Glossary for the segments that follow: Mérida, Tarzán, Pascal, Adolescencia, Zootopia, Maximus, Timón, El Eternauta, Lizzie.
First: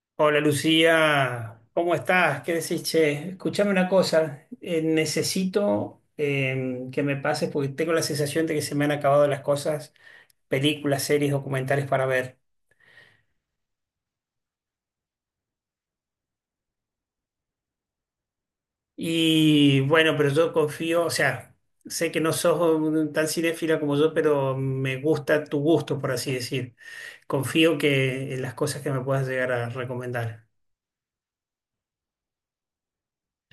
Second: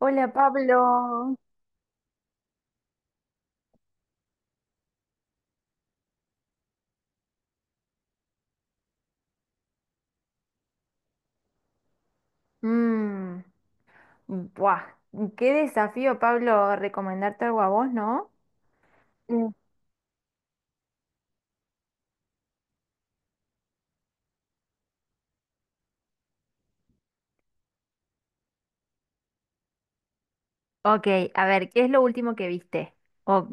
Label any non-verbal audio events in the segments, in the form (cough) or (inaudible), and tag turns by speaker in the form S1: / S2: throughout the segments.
S1: Hola
S2: Hola
S1: Pablo.
S2: Lucía, ¿cómo estás? ¿Qué decís, che? Escuchame una cosa, necesito que me pases porque tengo la sensación de que se me han acabado las cosas, películas, series, documentales para ver.
S1: Mm, buah, qué desafío, Pablo, recomendarte algo a vos, ¿no? Mm.
S2: Y bueno, pero yo confío, o sea, sé que no sos tan cinéfila como yo, pero me gusta tu gusto, por así decir. Confío que en las cosas que me puedas llegar a recomendar.
S1: Ok, a ver, ¿qué es lo último que viste? Oh,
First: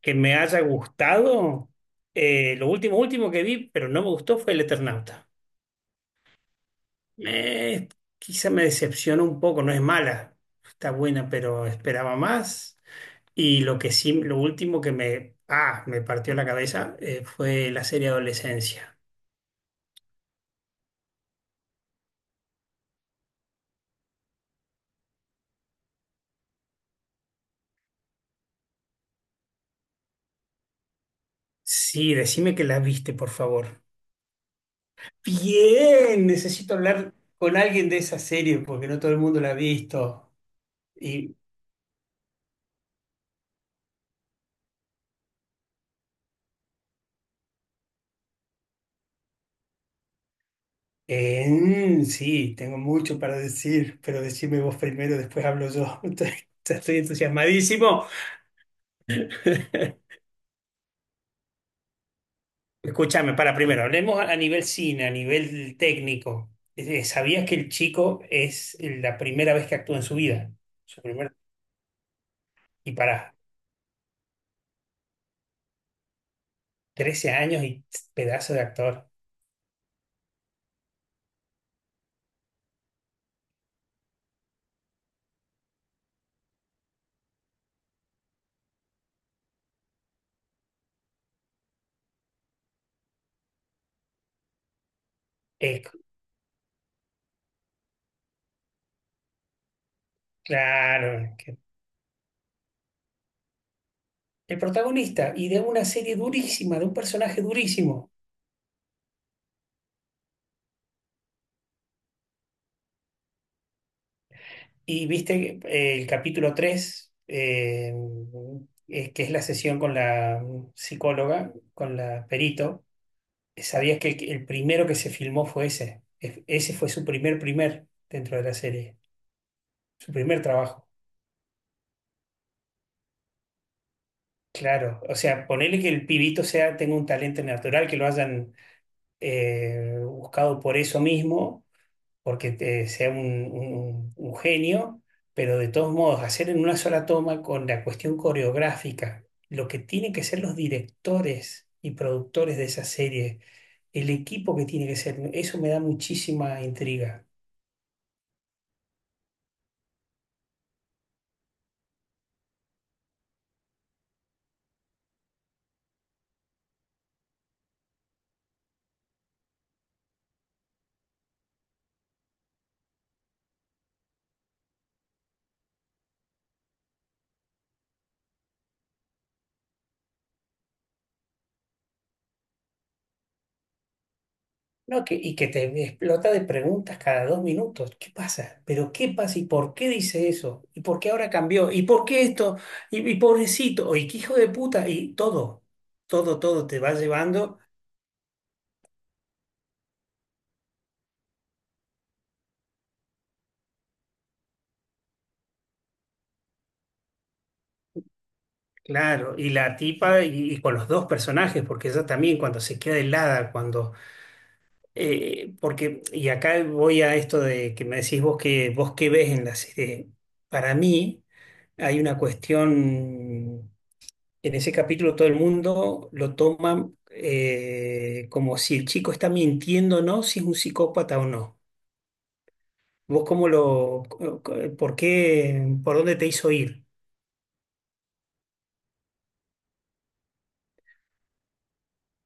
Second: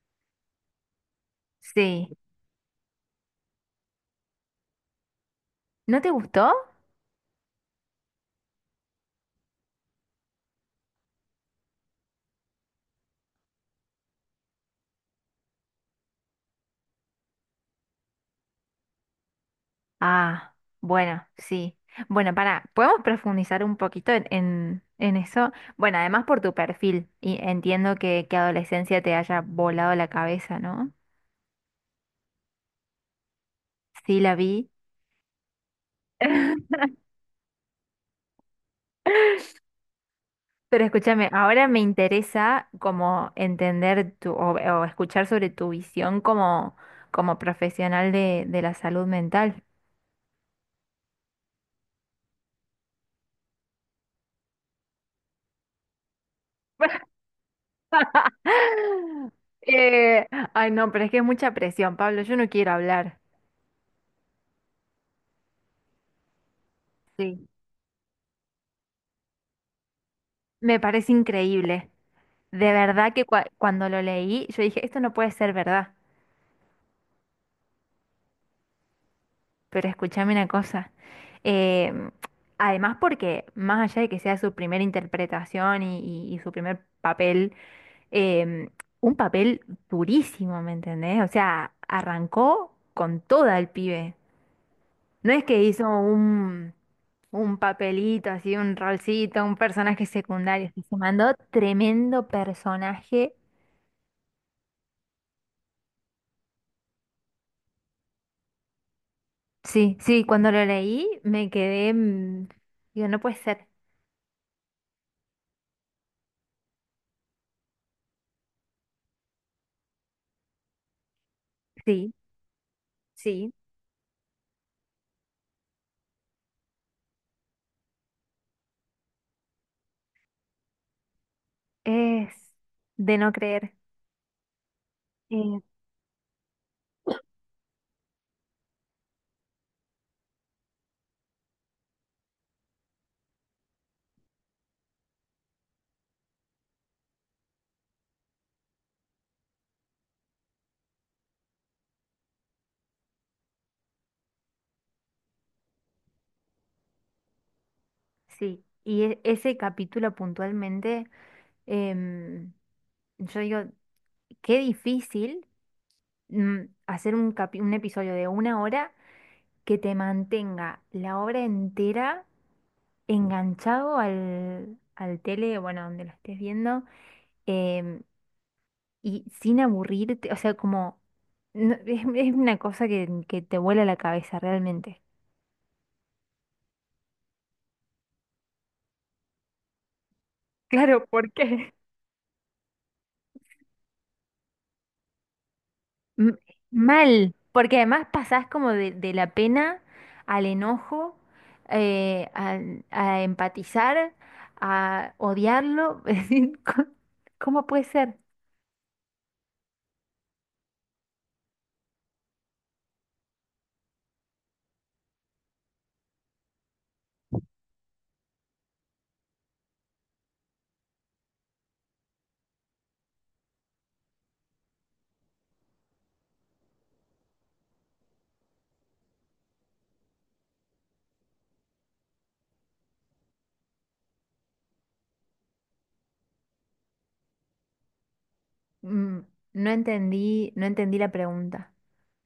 S2: Que me haya gustado,
S1: sí.
S2: lo último, último que vi, pero no me gustó fue El Eternauta.
S1: ¿No te gustó?
S2: Me, quizá me decepcionó un poco, no es mala, está buena, pero esperaba más. Y lo que sí, lo último que me partió la cabeza fue la serie Adolescencia.
S1: Ah, bueno, sí. Bueno, para, podemos profundizar un poquito en eso. Bueno, además por tu perfil, y entiendo que adolescencia te haya volado la cabeza, ¿no?
S2: Sí, decime que la viste, por favor.
S1: Sí, la vi.
S2: Bien, necesito
S1: (laughs)
S2: hablar con alguien de esa serie porque no todo el mundo la ha visto.
S1: Pero escúchame,
S2: Y
S1: ahora me interesa como entender tu, o escuchar sobre tu visión como, como profesional de la salud mental.
S2: sí, tengo mucho para decir, pero decime vos primero, después hablo yo. (laughs) Estoy entusiasmadísimo.
S1: (laughs)
S2: (laughs)
S1: Ay, no, pero es que es mucha presión, Pablo, yo no quiero hablar.
S2: Escúchame, para primero, hablemos a nivel cine, a nivel técnico. ¿Sabías
S1: Sí.
S2: que el chico es la primera vez que actúa en su vida?
S1: Me
S2: Su
S1: parece
S2: primer-
S1: increíble. De
S2: y
S1: verdad que
S2: para
S1: cuando lo leí, yo dije, esto no puede ser verdad.
S2: 13 años y pedazo de actor.
S1: Pero escúchame una cosa. em, Además, porque más allá de que sea su primera interpretación y su primer papel, em, un papel durísimo, ¿me entendés? O sea, arrancó con toda el pibe. No es que
S2: Es
S1: hizo Un papelito, así, un rolcito, un personaje secundario, que se mandó
S2: claro,
S1: tremendo personaje.
S2: el protagonista y de una serie durísima, de un personaje durísimo.
S1: Sí, sí, cuando lo leí me quedé, digo, no puede ser.
S2: Y viste el capítulo tres, que es la sesión con la psicóloga, con
S1: Sí,
S2: la perito.
S1: sí,
S2: ¿Sabías que el primero que se filmó fue ese? Ese fue su primer dentro de la serie, su primer trabajo.
S1: es de no creer.
S2: Claro, o sea,
S1: Eh,
S2: ponele que el pibito sea, tenga un talento natural, que lo hayan buscado por eso mismo, porque sea un, un genio, pero de todos modos, hacer en una sola toma con la cuestión coreográfica, lo que tienen que ser los directores y productores de esa serie, el equipo que tiene que ser, eso me da muchísima intriga.
S1: sí, y ese capítulo puntualmente, em, yo digo, qué difícil mm, hacer un, un episodio de una hora que te mantenga la obra entera enganchado al, al tele, bueno, donde lo estés viendo, em, y sin aburrirte, o sea, como no- (laughs) es una cosa que te vuela la cabeza realmente.
S2: No, que, y que te explota de preguntas cada 2 minutos. ¿Qué pasa? ¿Pero qué pasa? ¿Y por qué dice eso? ¿Y por
S1: Claro,
S2: qué ahora
S1: ¿por
S2: cambió?
S1: qué?
S2: ¿Y por qué esto? ¿Y pobrecito? ¿Y qué hijo de puta? Y todo,
S1: M-
S2: todo, todo te va
S1: Mal,
S2: llevando.
S1: porque además pasás como de la pena al enojo, eh, a, a empatizar, a odiarlo. (laughs) Es decir, co- ¿cómo puede ser?
S2: Claro, y la tipa y con los dos personajes, porque ella también cuando se queda helada, cuando... porque, y acá voy a esto de que me decís vos que vos qué ves en la serie. Para mí hay una cuestión. En ese capítulo todo el mundo lo toma como si el chico está mintiendo o no, si es un psicópata o no. ¿Vos cómo por qué, por dónde te hizo ir?
S1: Mm. No entendí, no entendí la pregunta.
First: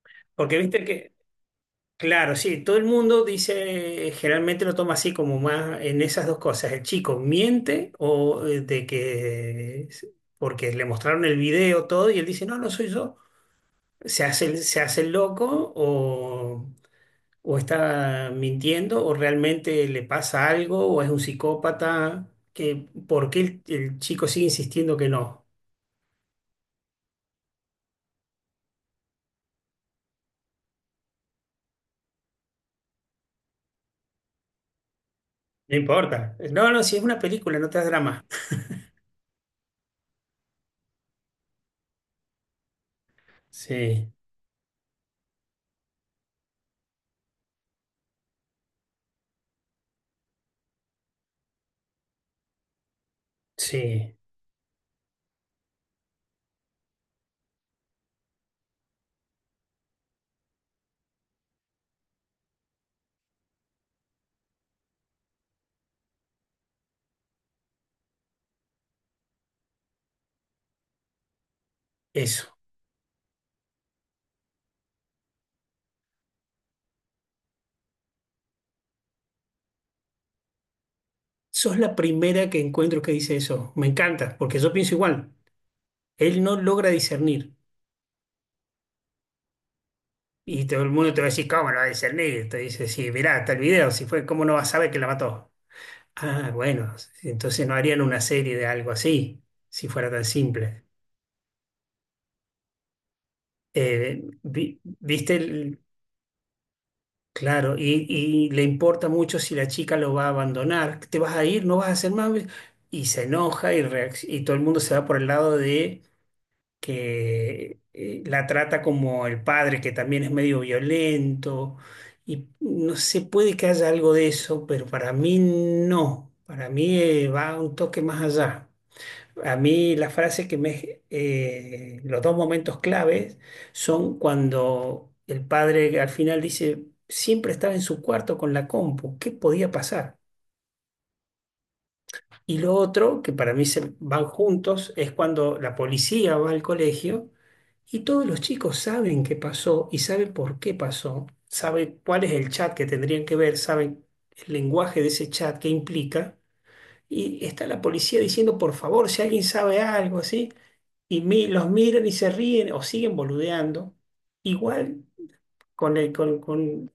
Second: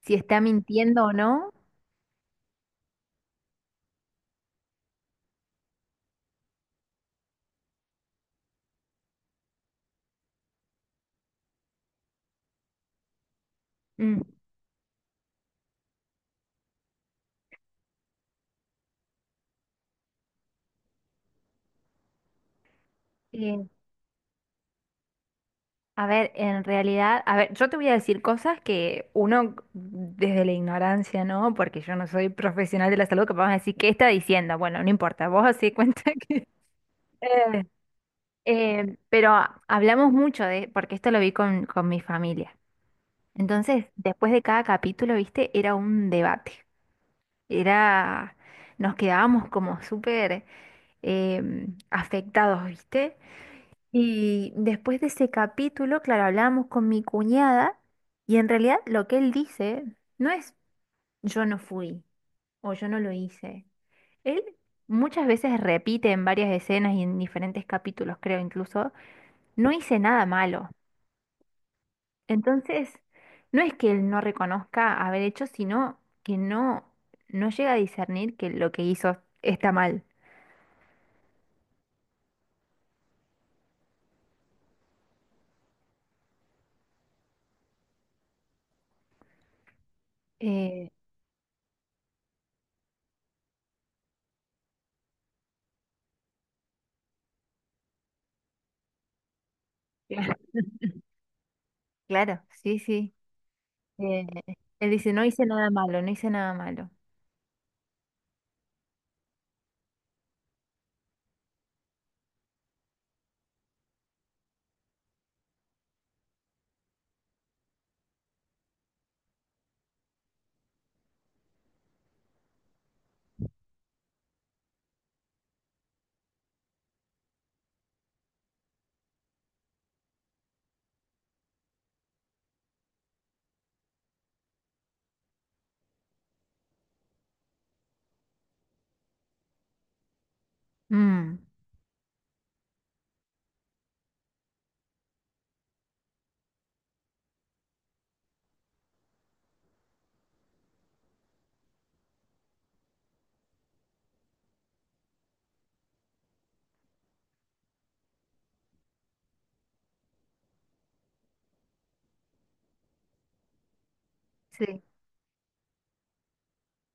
S1: Si está
S2: Porque viste
S1: mintiendo o
S2: que,
S1: no.
S2: claro, sí, todo el mundo dice, generalmente lo toma así como más en esas dos cosas. El chico miente o porque le mostraron el video todo y él dice, no, no soy yo.
S1: Mm,
S2: Se hace, se hace el loco o está mintiendo o realmente le pasa algo o es un psicópata, que ¿por qué
S1: eh,
S2: el chico sigue insistiendo que no?
S1: a ver, en realidad, a ver, yo te voy a decir cosas que uno desde la ignorancia, ¿no? Porque yo no soy profesional de la salud, que vamos a decir, ¿qué está diciendo? Bueno, no importa, vos hacé
S2: No
S1: cuenta
S2: importa.
S1: que… (laughs)
S2: No, no, si es una película,
S1: Eh,
S2: no te das drama.
S1: Pero hablamos mucho de, porque esto lo vi con mi familia. Entonces,
S2: Sí,
S1: después de cada capítulo, viste, era un debate. Era, nos quedábamos como súper afectados, viste.
S2: sí,
S1: Y después de ese capítulo, claro, hablábamos con mi cuñada y en realidad lo que él dice no es yo no fui o yo no lo hice. Él muchas veces repite en varias escenas y en diferentes capítulos, creo incluso, no hice nada malo.
S2: eso.
S1: Entonces, no es que él no reconozca haber hecho, sino que no, no llega a discernir que lo que hizo está mal.
S2: Sos la primera que encuentro que dice eso. Me encanta, porque yo pienso igual. Él no logra discernir. Y todo
S1: Eh,
S2: el mundo te va a decir, ¿cómo no va a discernir? Te dice, sí, mirá, está el video, si fue, ¿cómo no vas a saber que la mató? Ah, bueno, entonces no harían una serie de algo así, si fuera tan
S1: claro. (laughs)
S2: simple.
S1: Claro, sí, sí. eh, Él dice, no
S2: Viste,
S1: hice nada malo, no hice nada malo.
S2: claro, y le importa mucho si la chica lo va a abandonar, te vas a ir, no vas a hacer más, y se enoja y todo el mundo se va por el lado de que la trata como el padre, que también es medio violento, y no sé, puede que haya algo de eso, pero para mí no, para mí va un toque más allá. A mí las frases que me... los dos momentos claves son cuando el padre al final dice, siempre estaba en su cuarto con la compu, ¿qué podía pasar?
S1: Mm,
S2: Y lo otro, que para mí se van juntos, es cuando la policía va al colegio y todos los chicos saben qué pasó y saben por qué pasó, saben cuál es el chat que tendrían que ver, saben el lenguaje de ese chat, qué implica. Y está la policía diciendo, por favor, si alguien sabe algo, así los miran y se ríen o siguen boludeando,
S1: sí. O
S2: igual con el, con, con-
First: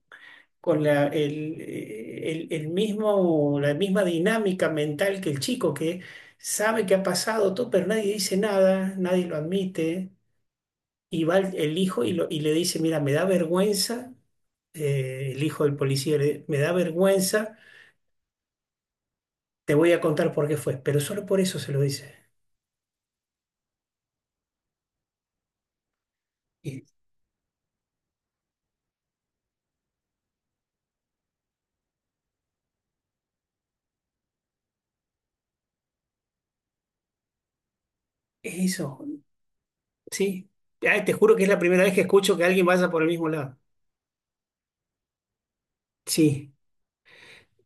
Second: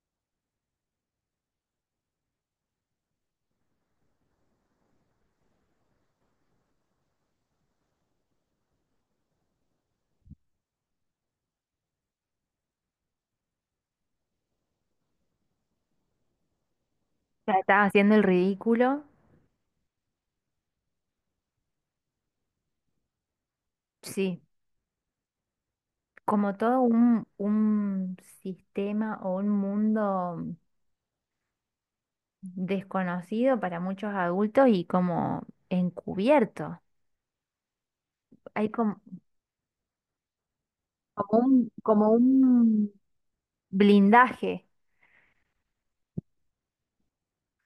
S2: con el mismo, la misma dinámica mental que el chico que sabe que ha pasado todo, pero nadie dice nada, nadie lo admite, y va el hijo y le dice, mira, me da vergüenza, el hijo del policía, me da
S1: sea,
S2: vergüenza,
S1: estaba haciendo el ridículo.
S2: te voy a contar por qué fue, pero solo por eso se lo dice.
S1: Sí. Como todo
S2: Y
S1: un sistema o un mundo desconocido para muchos adultos y como encubierto.
S2: es
S1: Hay como,
S2: eso, sí. Ay, te juro que es la primera vez que
S1: como
S2: escucho que alguien vaya
S1: un
S2: por el mismo lado.
S1: blindaje.
S2: Sí,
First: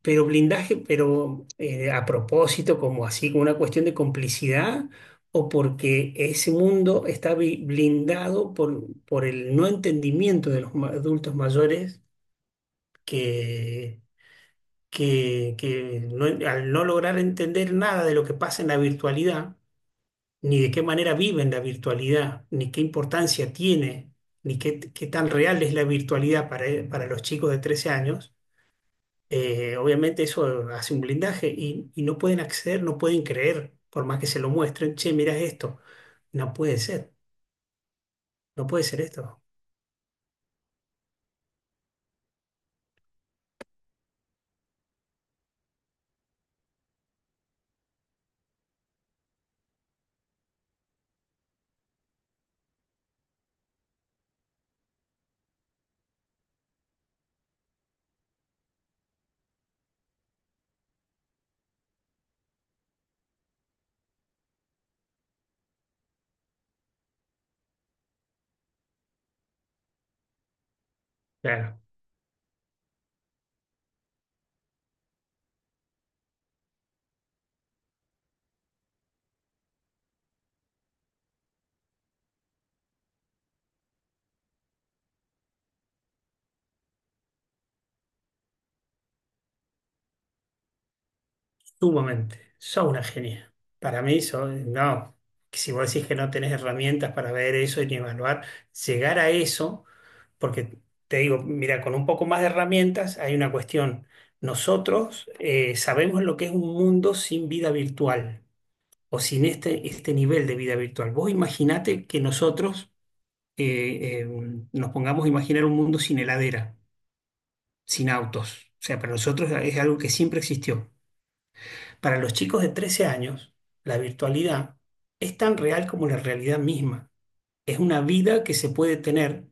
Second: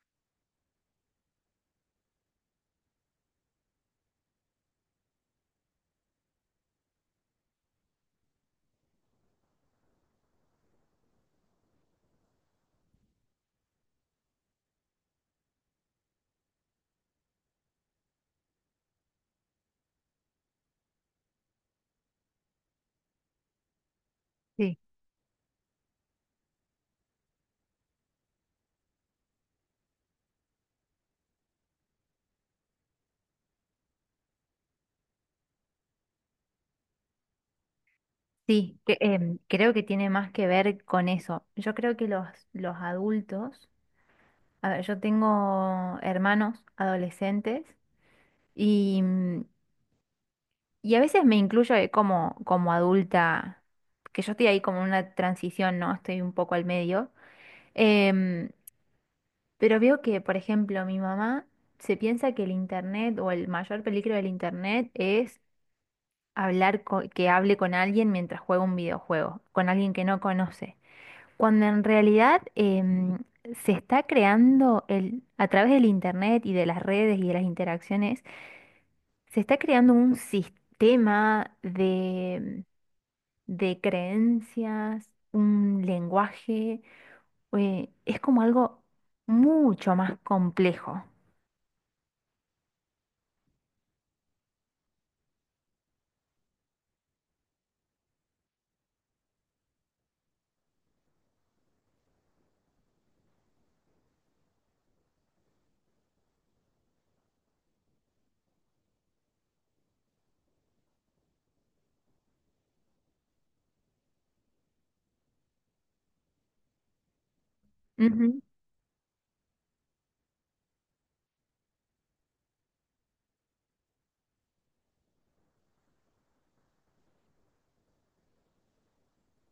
S2: pero blindaje, pero a propósito, como así, como una cuestión de complicidad, o porque ese mundo está blindado por el no entendimiento de los adultos mayores que, que al no lograr entender nada de lo que pasa en la virtualidad, ni de qué manera viven la virtualidad, ni qué importancia tiene, ni
S1: Sí.
S2: qué, qué tan real es la virtualidad para los chicos de 13 años obviamente eso hace un blindaje y no pueden acceder, no pueden creer, por más que se lo muestren, che, mirá esto, no puede ser, no
S1: Sí,
S2: puede
S1: que,
S2: ser esto.
S1: creo que tiene más que ver con eso. Yo creo que los adultos, a ver, yo tengo hermanos adolescentes y, y a veces me incluyo como, como adulta, que yo estoy ahí como en una transición, ¿no? Estoy un poco al medio. Em, pero veo que, por ejemplo, mi mamá se piensa que el internet o el mayor peligro del internet hablar que hable con alguien mientras juega un videojuego, con alguien que no conoce, cuando
S2: Claro,
S1: en realidad se está creando el, a través del internet y de las redes y de las interacciones, se está creando un sistema de creencias, un lenguaje, es como algo mucho más complejo.
S2: sumamente, sos una genia. Para mí, no, que si vos decís que no tenés herramientas para ver eso y ni evaluar, llegar a eso, porque te digo, mira, con un poco más de herramientas hay una cuestión. Nosotros sabemos lo que es un mundo sin vida virtual. O sin este nivel de vida virtual. Vos imaginate que nosotros eh, eh, nos pongamos a imaginar un mundo sin heladera, sin
S1: Ujú.
S2: autos. O sea, para nosotros es algo que siempre existió. Para los chicos de 13 años, la virtualidad es tan real como la realidad misma. Es una vida que se puede tener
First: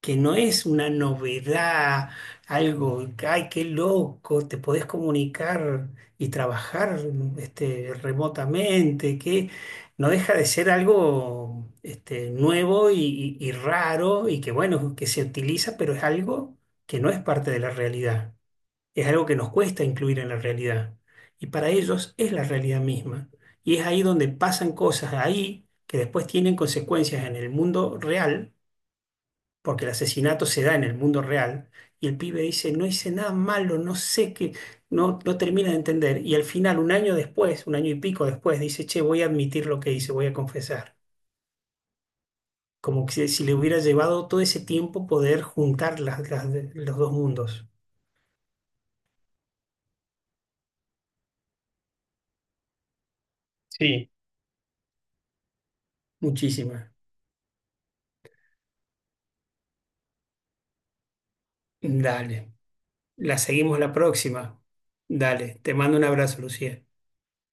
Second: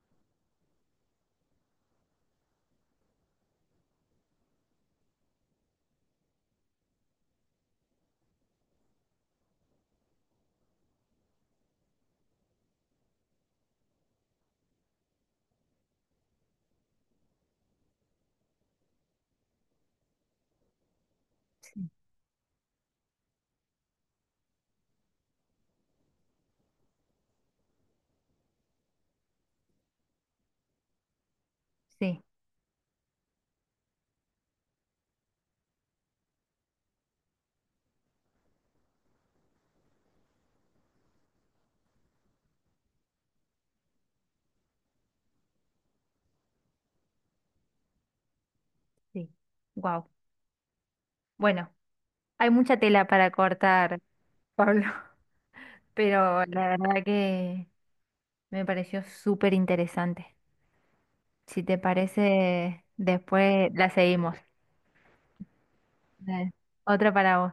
S2: que no es una novedad, algo, ay, qué loco, te podés comunicar y trabajar remotamente, que no deja de ser algo nuevo y raro y que bueno, que se utiliza, pero es algo que no es parte de la realidad, es algo que nos cuesta incluir en la realidad y para
S1: Sí,
S2: ellos es la realidad misma. Y es ahí donde pasan cosas ahí que después tienen consecuencias en el mundo real porque el asesinato se da en el mundo real, y el
S1: sí,
S2: pibe dice, no hice nada malo, no sé qué, no, no termina de entender. Y al final, un año después, un año y pico después, dice, che, voy a admitir lo que hice, voy a confesar. Como que si le hubiera llevado todo ese tiempo poder juntar los dos mundos.
S1: sí. Wow. Bueno, hay mucha tela para cortar,
S2: Sí,
S1: Pablo. Pero la
S2: muchísimas.
S1: verdad que me pareció súper interesante. Si te
S2: Dale.
S1: parece,
S2: La
S1: después
S2: seguimos
S1: la
S2: la
S1: seguimos.
S2: próxima. Dale. Te mando un abrazo,
S1: Dale.
S2: Lucía.
S1: Otra para vos.